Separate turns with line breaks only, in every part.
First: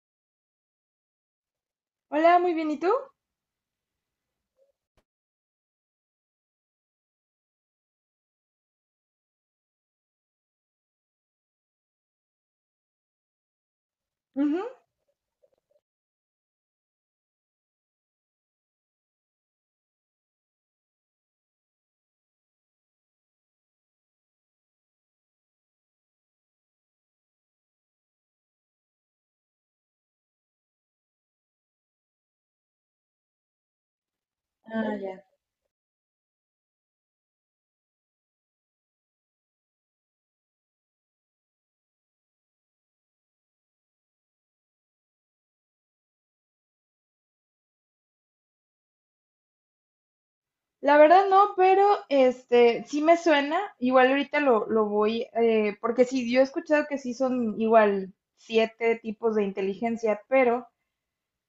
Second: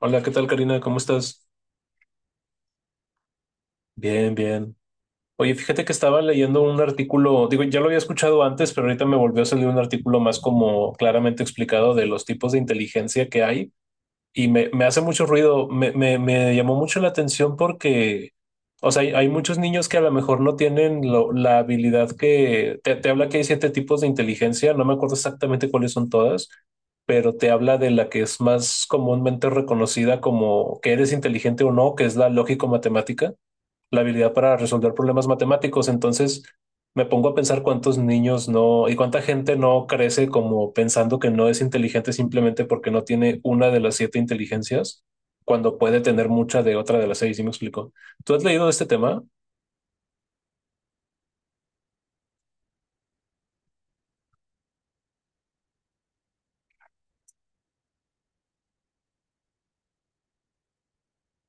Hola, ¿qué tal, Karina? ¿Cómo estás?
Hola, muy bien, ¿y tú?
Bien. Oye, fíjate que estaba leyendo un artículo, digo, ya lo había escuchado antes, pero ahorita me volvió a salir un artículo más como claramente explicado de los tipos de inteligencia que hay. Y
Ujú.
me hace mucho ruido, me llamó mucho la atención porque, o sea, hay muchos niños que a lo mejor no tienen la habilidad que, te habla que hay 7 tipos de inteligencia, no me acuerdo exactamente cuáles son todas, pero te habla de la que es más comúnmente reconocida como que eres inteligente o no, que es la lógico-matemática, la habilidad para resolver
Ah, ya.
problemas matemáticos. Entonces me pongo a pensar cuántos niños no y cuánta gente no crece como pensando que no es inteligente simplemente porque no tiene una de las 7 inteligencias cuando puede tener mucha de otra de las 6. ¿Sí me explico? ¿Tú has leído de este tema?
La verdad no, pero este sí me suena. Igual ahorita lo voy, porque sí, yo he escuchado que sí son igual 7 tipos de inteligencia, pero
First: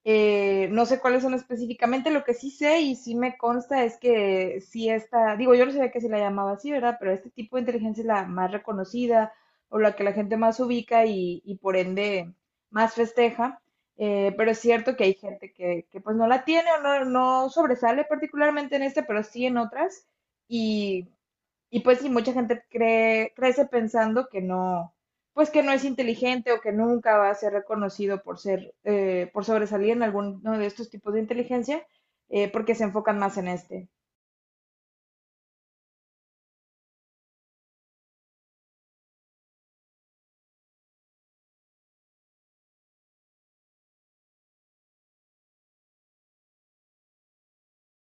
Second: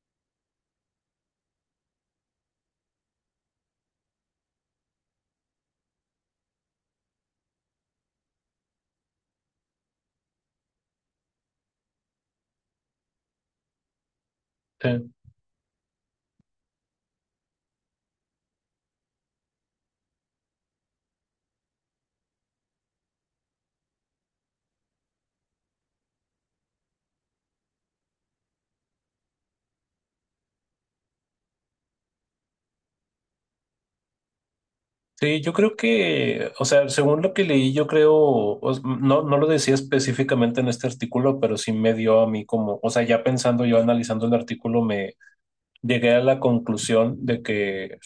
No sé cuáles son específicamente. Lo que sí sé y sí me consta es que sí esta, digo, yo no sabía que se la llamaba así, ¿verdad? Pero este tipo de inteligencia es la más reconocida, o la que la gente más ubica y, por ende más festeja. Pero es cierto que
Eh,
hay gente que pues no la tiene, o no, no sobresale particularmente en este, pero sí en otras. Y y pues sí, mucha gente cree, crece pensando que no, pues que no es inteligente, o que nunca va a ser reconocido por ser, por sobresalir en alguno de estos tipos de inteligencia, porque se enfocan más en este.
Sí, yo creo que, o sea, según lo que leí, yo creo, no, no lo decía específicamente en este artículo, pero sí me dio a mí como, o sea, ya pensando yo, analizando el artículo, me llegué a la conclusión de que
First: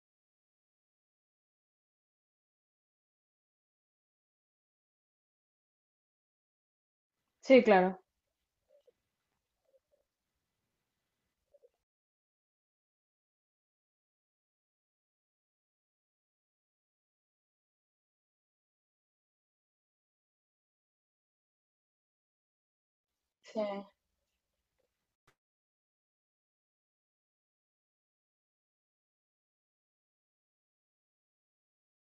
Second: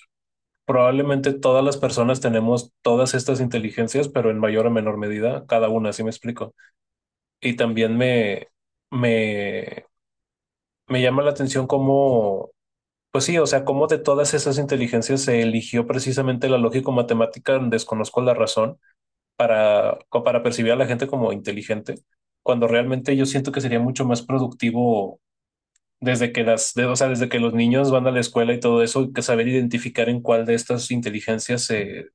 probablemente todas las personas tenemos todas estas inteligencias, pero en mayor o menor medida, cada una, así me explico. Y
Sí,
también
claro.
me, me llama la atención cómo, pues sí, o sea, cómo de todas esas inteligencias se eligió precisamente la lógico-matemática, desconozco la razón, para percibir a la gente como inteligente, cuando realmente yo siento
Sí,
que sería mucho más productivo desde que o sea, desde que los niños van a la escuela y todo eso, que saber identificar en cuál de estas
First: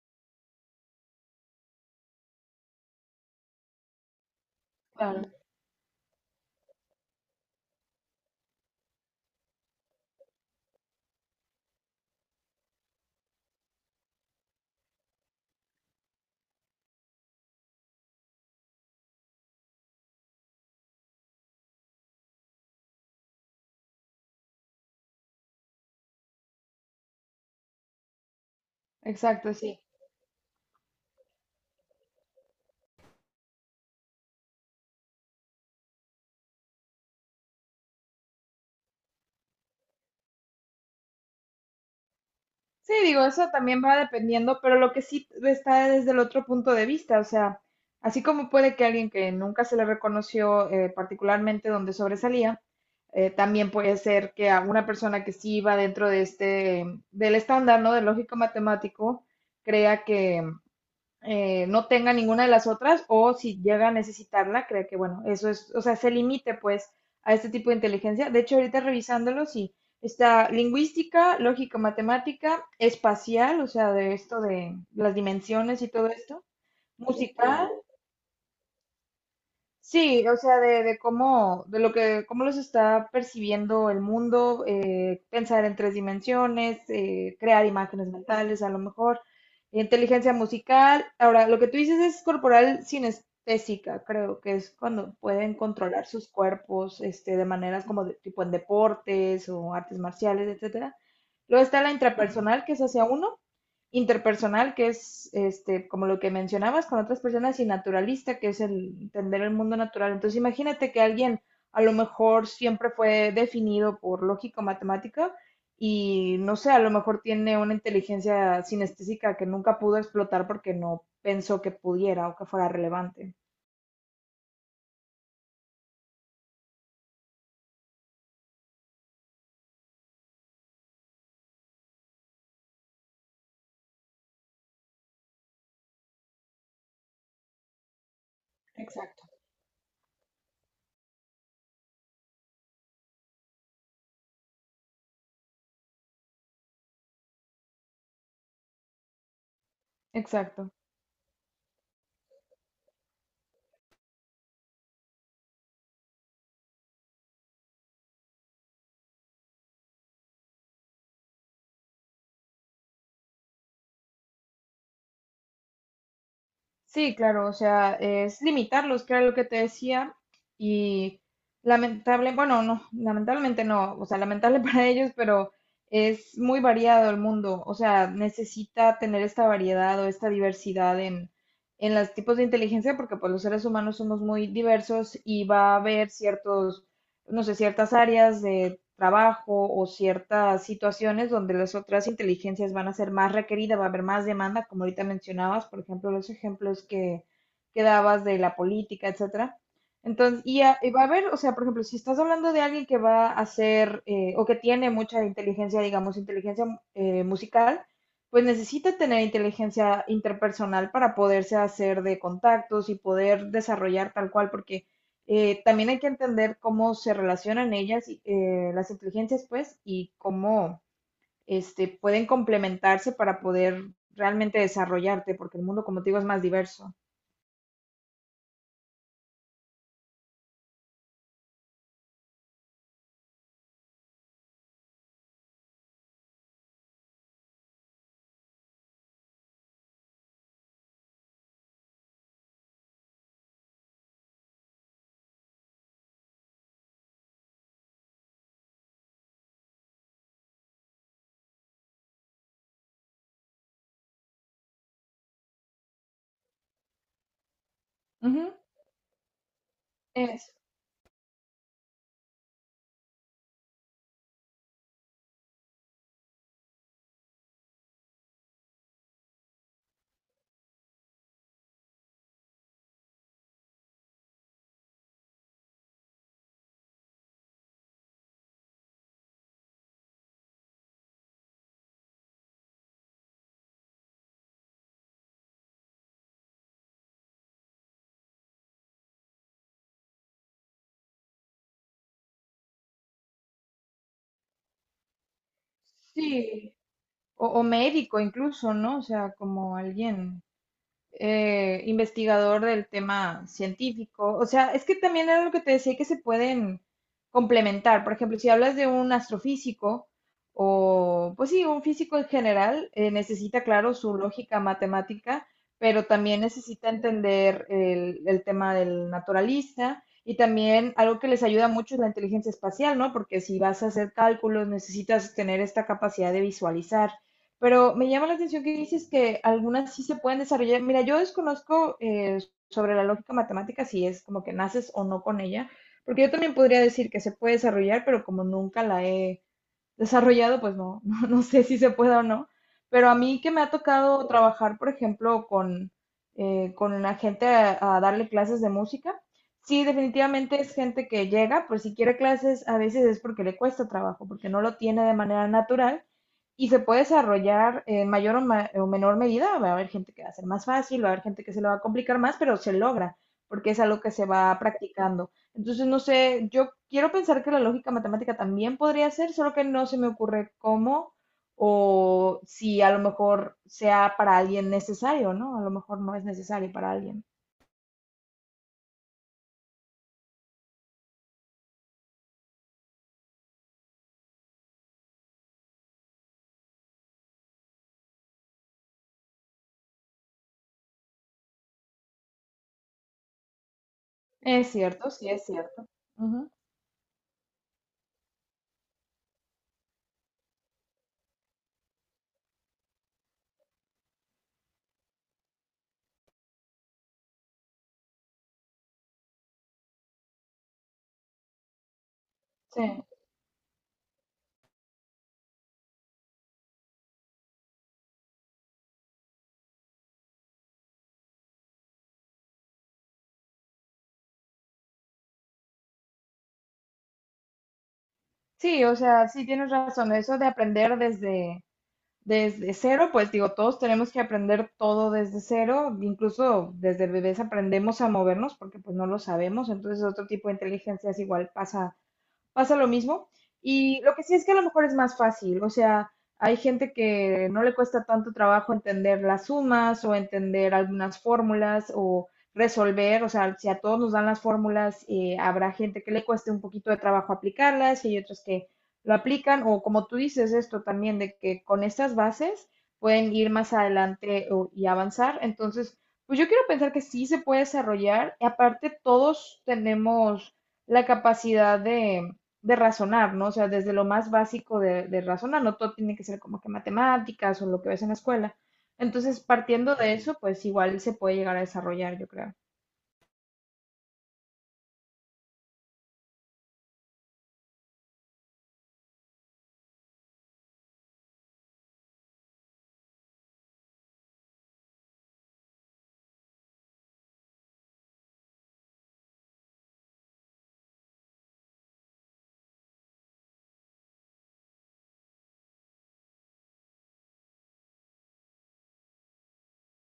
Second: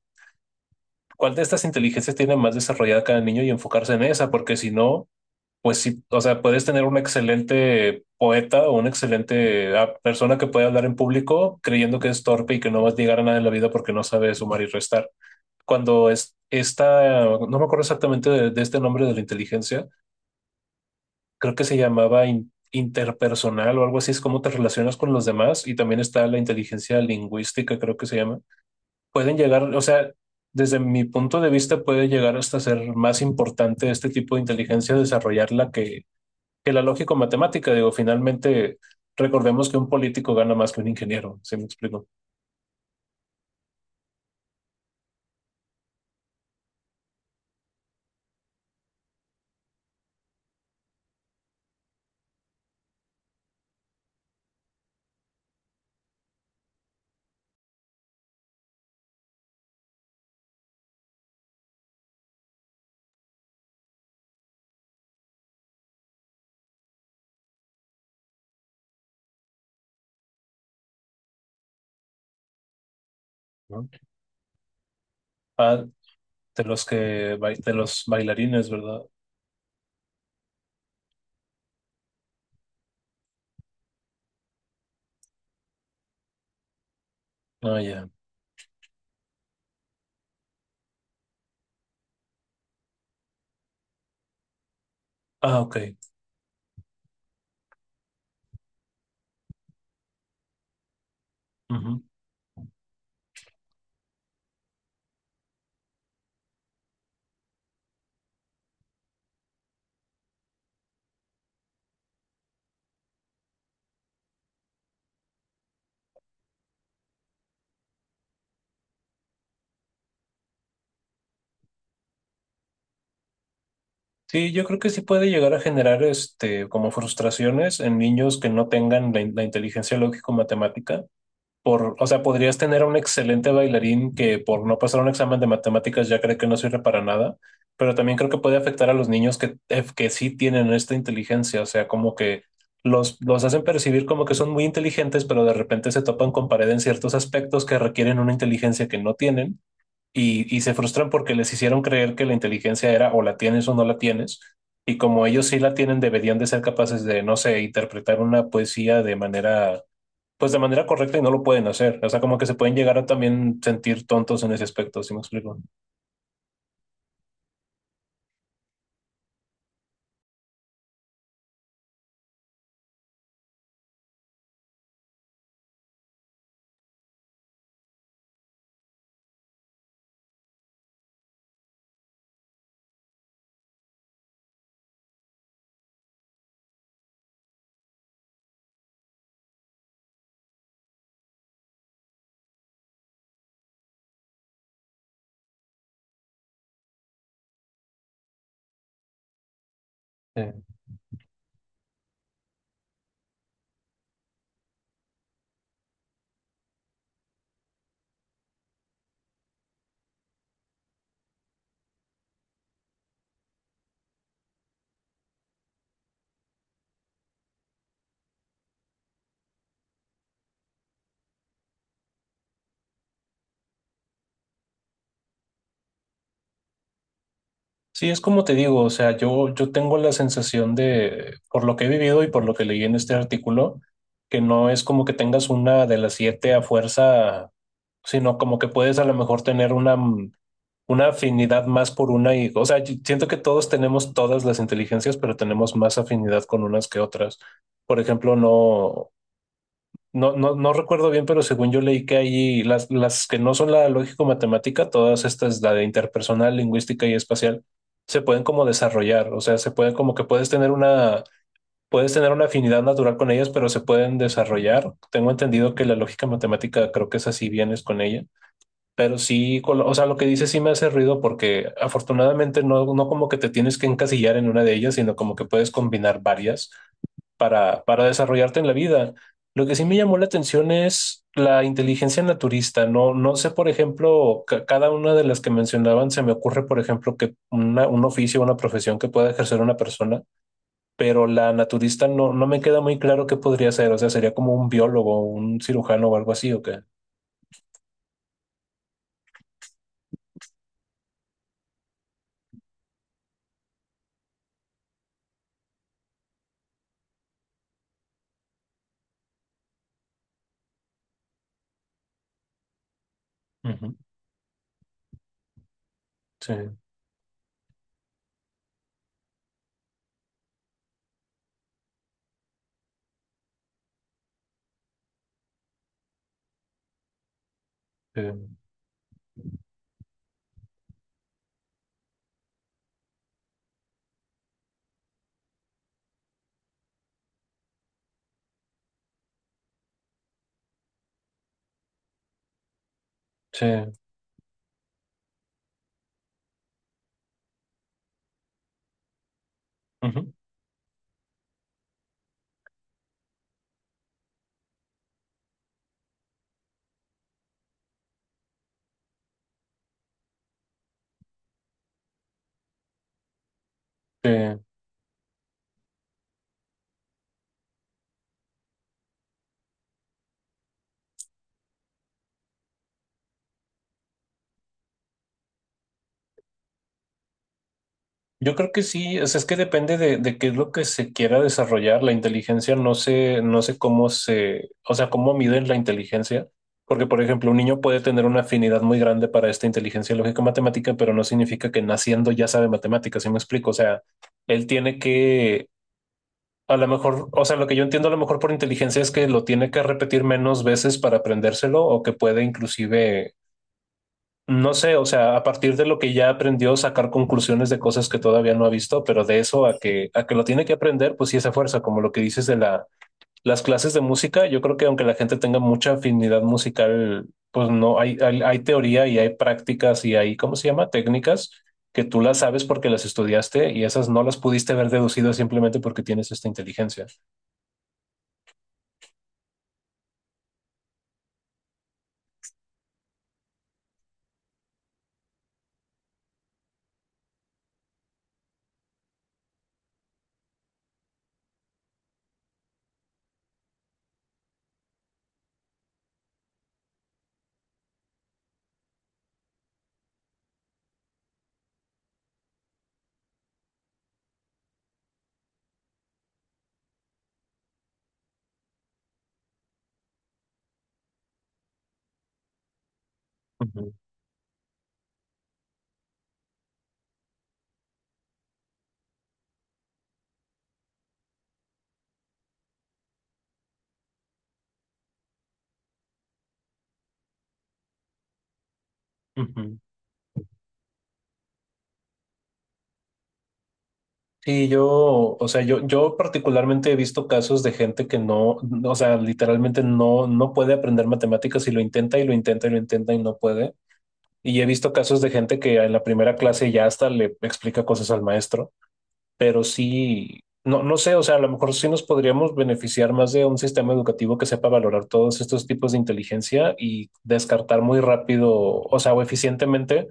cuál de estas inteligencias tiene más desarrollada cada niño y enfocarse en esa, porque si no,
claro.
pues sí, o sea, puedes tener un excelente poeta o una excelente persona que puede hablar en público creyendo que es torpe y que no va a llegar a nada en la vida porque no sabe sumar y restar. Esta, no me acuerdo exactamente de este nombre de la inteligencia, creo que se llamaba interpersonal o algo así, es cómo te relacionas con los demás y también está la inteligencia lingüística, creo que se llama, pueden
Exacto,
llegar, o
sí.
sea, desde mi punto de vista puede llegar hasta ser más importante este tipo de inteligencia desarrollarla que la lógico-matemática. Digo, finalmente, recordemos que un político gana más que un ingeniero, ¿sí me explico?
Sí, digo, eso también va dependiendo, pero lo que sí está desde el otro punto de vista, o sea, así como puede que alguien que nunca se le reconoció particularmente donde sobresalía, también puede ser que a una persona que sí va dentro de este, del estándar, ¿no? Del lógico matemático, crea que, no tenga ninguna de las otras, o si llega a necesitarla, cree que, bueno, eso es, o sea, se limite pues a este tipo de inteligencia. De hecho, ahorita revisándolo, sí, está lingüística, lógica, matemática, espacial, o
¿No?
sea, de esto de las dimensiones
Ah,
y todo esto,
de los que,
musical.
de los bailarines, ¿verdad?
Sí, o sea, de cómo, de lo que, cómo los está percibiendo el mundo, pensar en 3 dimensiones, crear
Ah,
imágenes
ya.
mentales, a lo mejor, inteligencia musical. Ahora, lo que tú dices es corporal sinestésica, creo que es cuando pueden
Ah, ok.
controlar sus cuerpos, este, de maneras como tipo en deportes o artes marciales, etcétera. Luego está la
Ujú.
intrapersonal, que es hacia uno, interpersonal, que es este, como lo que mencionabas, con otras personas, y naturalista, que es el entender el mundo natural. Entonces, imagínate que alguien a lo mejor siempre fue definido por lógico-matemática y no sé, a lo mejor tiene una inteligencia sinestésica que nunca pudo explotar porque no pensó que pudiera o que fuera relevante.
Sí, yo creo que sí puede llegar a generar este, como frustraciones en niños que no tengan la, la inteligencia lógico-matemática, por, o sea, podrías tener a un excelente bailarín que por no pasar un examen de matemáticas ya cree que no sirve para nada, pero también creo que puede afectar a los
Exacto.
niños que sí tienen esta inteligencia, o sea, como que los hacen percibir como que son muy inteligentes, pero de repente se topan con pared en ciertos aspectos que requieren una inteligencia que no tienen y
Exacto.
se frustran porque les hicieron creer que la inteligencia era o la tienes o no la tienes. Y como ellos sí la tienen, deberían de ser capaces de, no sé, interpretar una poesía de manera, pues de manera correcta y no lo pueden hacer. O sea, como que se pueden llegar a también sentir tontos en ese aspecto, ¿si me explico?
Sí, claro, o sea, es limitarlos, que era lo que te decía, y lamentable, bueno, no, lamentablemente no, o sea, lamentable para ellos, pero es muy variado el mundo, o sea, necesita tener esta variedad o esta diversidad en los tipos de inteligencia, porque pues los seres humanos somos muy diversos y va a haber ciertos, no sé, ciertas áreas de trabajo o ciertas situaciones donde las otras inteligencias van a ser más requeridas, va a haber más demanda, como ahorita mencionabas. Por ejemplo, los ejemplos que dabas de la política, etcétera. Entonces,
Sí.
y va a haber, o sea, por ejemplo, si estás hablando de alguien que va a hacer o que tiene mucha inteligencia, digamos, inteligencia musical, pues necesita tener inteligencia interpersonal para poderse hacer de contactos y poder desarrollar tal cual, porque también hay que entender cómo se relacionan ellas, y, las inteligencias, pues, y cómo este, pueden complementarse para poder realmente desarrollarte, porque el mundo, como te digo, es más diverso.
Sí, es como te digo, o sea, yo tengo la sensación de, por lo que he vivido y por lo que leí en este artículo, que no es como que tengas una de las siete a fuerza, sino como que puedes a lo mejor tener una, una afinidad más por una y, o sea, yo siento que todos tenemos todas las inteligencias, pero tenemos más afinidad con unas que otras. Por ejemplo, no, no recuerdo bien, pero según yo leí que hay las que no son la lógico-matemática, todas estas, la de interpersonal, lingüística y espacial, se pueden
Ujú,
como desarrollar, o sea, se puede como que
es,
puedes tener una afinidad natural con ellas, pero se pueden desarrollar. Tengo entendido que la lógica matemática creo que es así, vienes con ella, pero sí, con o sea, lo que dice sí me hace ruido porque afortunadamente no, no como que te tienes que encasillar en una de ellas, sino como que puedes combinar varias para desarrollarte en la vida. Lo que sí me llamó la atención es la inteligencia naturista. No, no sé, por ejemplo, cada una de las que mencionaban, se me ocurre, por ejemplo, que un oficio, una profesión que pueda ejercer una persona, pero la naturista no, no me queda muy claro qué podría ser. O sea, sería como un biólogo, un cirujano o algo así, ¿o
sí,
qué?
o médico incluso, ¿no? O sea, como alguien investigador del tema científico. O sea, es que también era lo que te decía, que se pueden complementar. Por ejemplo, si hablas de un astrofísico o, pues sí, un físico en general, necesita, claro,
Ujú.
su lógica matemática, pero también
Sí,
necesita entender el tema del naturalista. Y también algo que les ayuda mucho es la inteligencia espacial, ¿no? Porque si vas a hacer cálculos, necesitas tener esta capacidad de visualizar. Pero me
sí,
llama la atención que dices que algunas sí se pueden desarrollar. Mira, yo desconozco sobre la lógica matemática si es como que naces o no con ella, porque yo también podría decir que se puede desarrollar, pero como nunca la he desarrollado, pues no, no, no sé si se puede o no, pero a mí que me ha
sí.
tocado trabajar, por ejemplo, con la gente a darle clases de música, sí,
Ujú.
definitivamente es gente que llega, pues si quiere clases, a veces es porque le cuesta trabajo, porque no lo tiene de manera natural, y se puede desarrollar en mayor o, o menor medida. Va a haber gente que va a ser más fácil, va a haber gente que se le va a complicar más, pero se logra, porque es algo que se
Sí.
va practicando. Entonces, no sé, yo quiero pensar que la lógica matemática también podría ser, solo que no se me ocurre cómo, o si a lo mejor sea para alguien necesario, ¿no? A lo mejor no es necesario para alguien.
Yo creo que sí, o sea, es que depende de qué es lo que se quiera desarrollar. La inteligencia no sé, no sé cómo se, o sea, cómo miden la inteligencia. Porque, por ejemplo, un niño puede tener una afinidad muy grande para esta inteligencia lógica matemática, pero no significa que naciendo ya sabe matemáticas, ¿sí me explico? O sea, él
Es
tiene
cierto, sí, es
que,
cierto. Ujú.
a lo mejor, o sea, lo que yo entiendo a lo mejor por inteligencia es que lo tiene que repetir menos veces para aprendérselo o que puede inclusive no sé, o sea, a partir de lo que ya aprendió, sacar conclusiones de cosas que todavía no ha visto, pero de eso a que lo tiene que aprender, pues sí, esa fuerza, como lo que dices de
Sí,
la, las clases de música, yo creo que aunque la gente tenga mucha afinidad musical, pues no, hay teoría y hay prácticas y hay, ¿cómo se llama? Técnicas que tú las sabes porque las estudiaste y esas no las pudiste haber deducido simplemente porque tienes esta inteligencia.
sí, o sea, sí tienes razón. Eso de aprender desde, desde cero, pues digo, todos tenemos que aprender todo desde cero. Incluso desde bebés aprendemos a movernos porque pues no lo sabemos. Entonces otro tipo de inteligencia es igual, pasa pasa lo mismo. Y lo que sí es que a lo mejor es más fácil, o sea, hay gente que no le cuesta tanto trabajo entender las sumas o entender algunas fórmulas, o resolver, o sea, si a todos nos dan las fórmulas, habrá gente que le cueste un poquito de trabajo aplicarlas y hay otros que lo aplican, o como tú dices esto también, de que con estas bases pueden ir más
Ujú,
adelante y avanzar. Entonces, pues yo quiero pensar que sí se puede desarrollar. Y aparte, todos tenemos la capacidad de razonar, ¿no? O sea, desde lo más básico de razonar, no todo tiene que ser como que matemáticas o lo que ves en la escuela. Entonces,
ujú.
partiendo de eso, pues igual se puede llegar a desarrollar, yo creo.
Sí, yo, o sea, yo particularmente he visto casos de gente que no, no, o sea, literalmente no, no puede aprender matemáticas y lo intenta y lo intenta y lo intenta y no puede. Y he visto casos de gente que en la primera clase ya hasta le explica cosas al maestro, pero sí, no, no sé, o sea, a lo mejor sí nos podríamos beneficiar más de un sistema educativo que sepa valorar todos estos tipos de inteligencia y descartar muy rápido, o sea, o eficientemente,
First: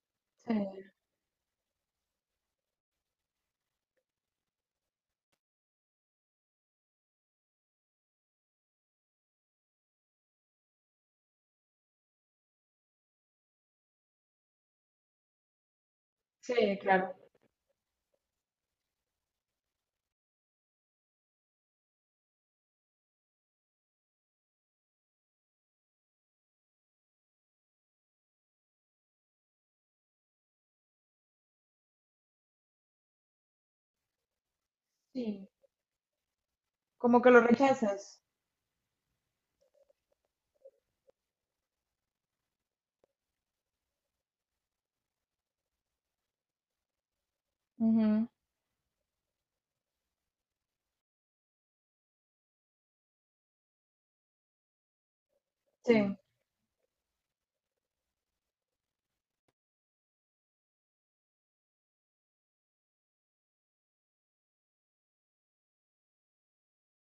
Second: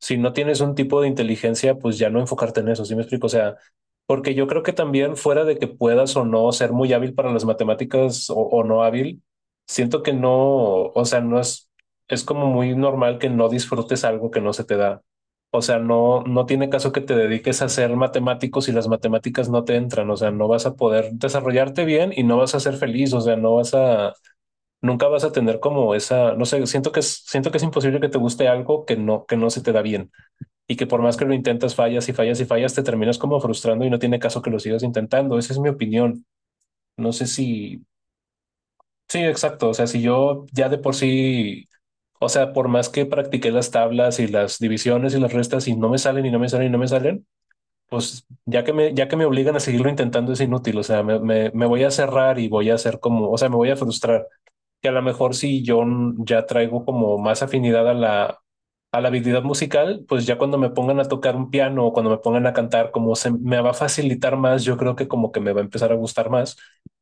si no
Sí.
tienes un tipo de inteligencia, pues ya no enfocarte en eso, ¿sí me explico? O sea, porque yo creo que también fuera de que puedas o no ser muy hábil para las matemáticas o no hábil, siento que no, o sea, no es, es como muy normal que no disfrutes algo que no se te da. O sea, no, no tiene
Sí,
caso que te
claro.
dediques a ser matemático si las matemáticas no te entran. O sea, no vas a poder desarrollarte bien y no vas a ser feliz. O sea, no vas a, nunca vas a tener como esa, no sé, siento que es imposible que te guste algo que no se te da bien y que por más que lo intentas, fallas y fallas y fallas, te terminas como frustrando y no tiene caso que lo sigas intentando.
Sí.
Esa es mi opinión. No
Como
sé
que lo
si,
rechazas.
sí, exacto. O sea, si yo ya de por sí, o sea, por más que practiqué las tablas y las divisiones y las restas y no me salen y no me salen y no me salen, pues
Ujú.
ya que ya que me obligan a seguirlo intentando es inútil. O sea, me voy a cerrar y voy a hacer como, o sea, me voy a frustrar que a lo mejor si yo
Sí, sí,
ya traigo como más afinidad a la habilidad musical, pues ya cuando me pongan a tocar un piano o cuando me pongan a cantar, como se me va a facilitar más, yo creo que como que me va a empezar a gustar más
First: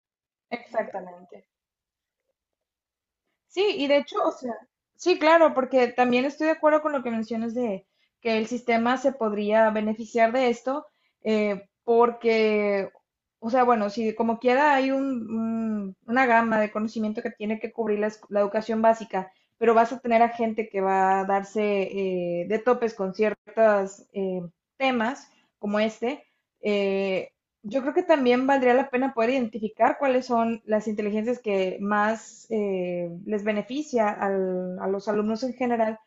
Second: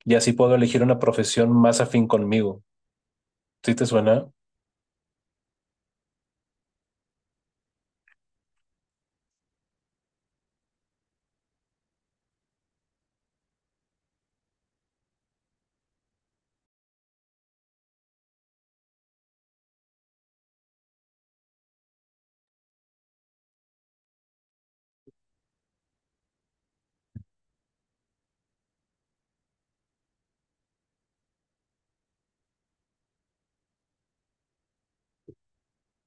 y así puedo elegir una
exactamente.
profesión más afín conmigo.
Sí,
¿Sí te
y de hecho,
suena?
o sea, sí, claro, porque también estoy de acuerdo con lo que mencionas de que el sistema se podría beneficiar de esto, porque, o sea, bueno, si como quiera hay una gama de conocimiento que tiene que cubrir la, la educación básica, pero vas a tener a gente que va a darse de topes con ciertos temas como este. eh, yo creo que también valdría la pena poder identificar cuáles son las inteligencias que más les beneficia a los alumnos en general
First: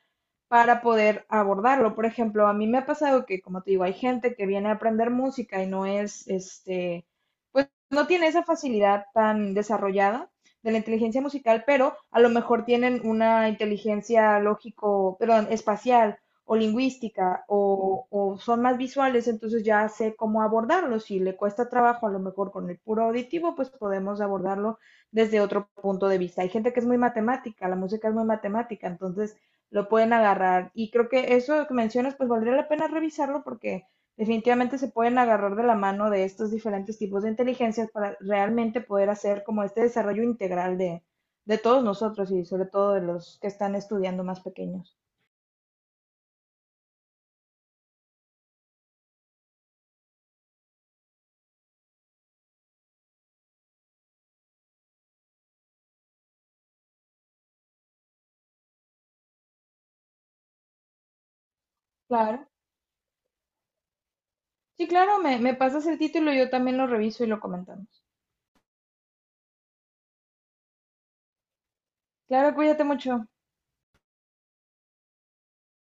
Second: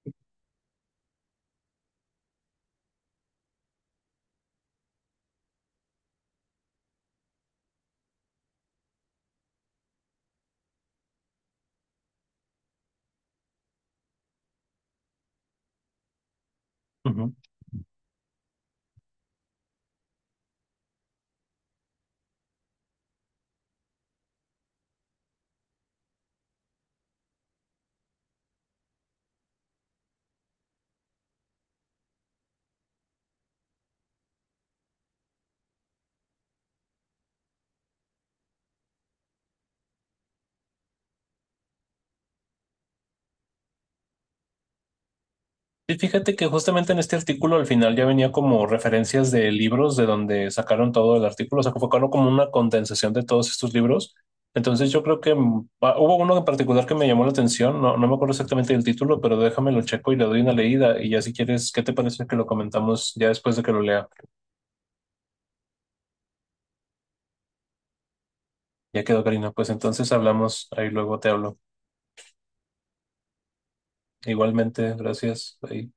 para poder abordarlo. Por ejemplo, a mí me ha pasado que, como te digo, hay gente que viene a aprender música y no es, este, pues no tiene esa facilidad tan desarrollada de la inteligencia musical, pero a lo mejor tienen una inteligencia lógico, perdón, espacial o lingüística o son más visuales, entonces ya sé cómo abordarlo. Si le cuesta trabajo, a lo mejor con el puro auditivo, pues podemos abordarlo desde otro punto de vista. Hay gente que es muy matemática, la música es muy matemática, entonces lo pueden agarrar. Y creo que eso que mencionas, pues valdría la pena revisarlo porque definitivamente se pueden agarrar de la mano de estos diferentes tipos de inteligencias para realmente poder hacer como este desarrollo integral de todos nosotros, y sobre todo de los que están estudiando más pequeños.
Y fíjate que justamente en este artículo al final ya venía como referencias de libros de donde sacaron todo el artículo, o sea, que fue claro como una condensación de todos estos libros. Entonces yo creo que hubo uno en particular que me llamó la atención, no, no me acuerdo exactamente del título, pero déjame lo checo y le doy una leída y ya si quieres, ¿qué te parece que lo
Claro.
comentamos ya después de que lo lea?
Sí, claro, me pasas el título, yo también lo reviso y lo comentamos.
Ya quedó, Karina, pues entonces hablamos, ahí luego te hablo.
Claro, cuídate mucho.
Igualmente, gracias. Ahí.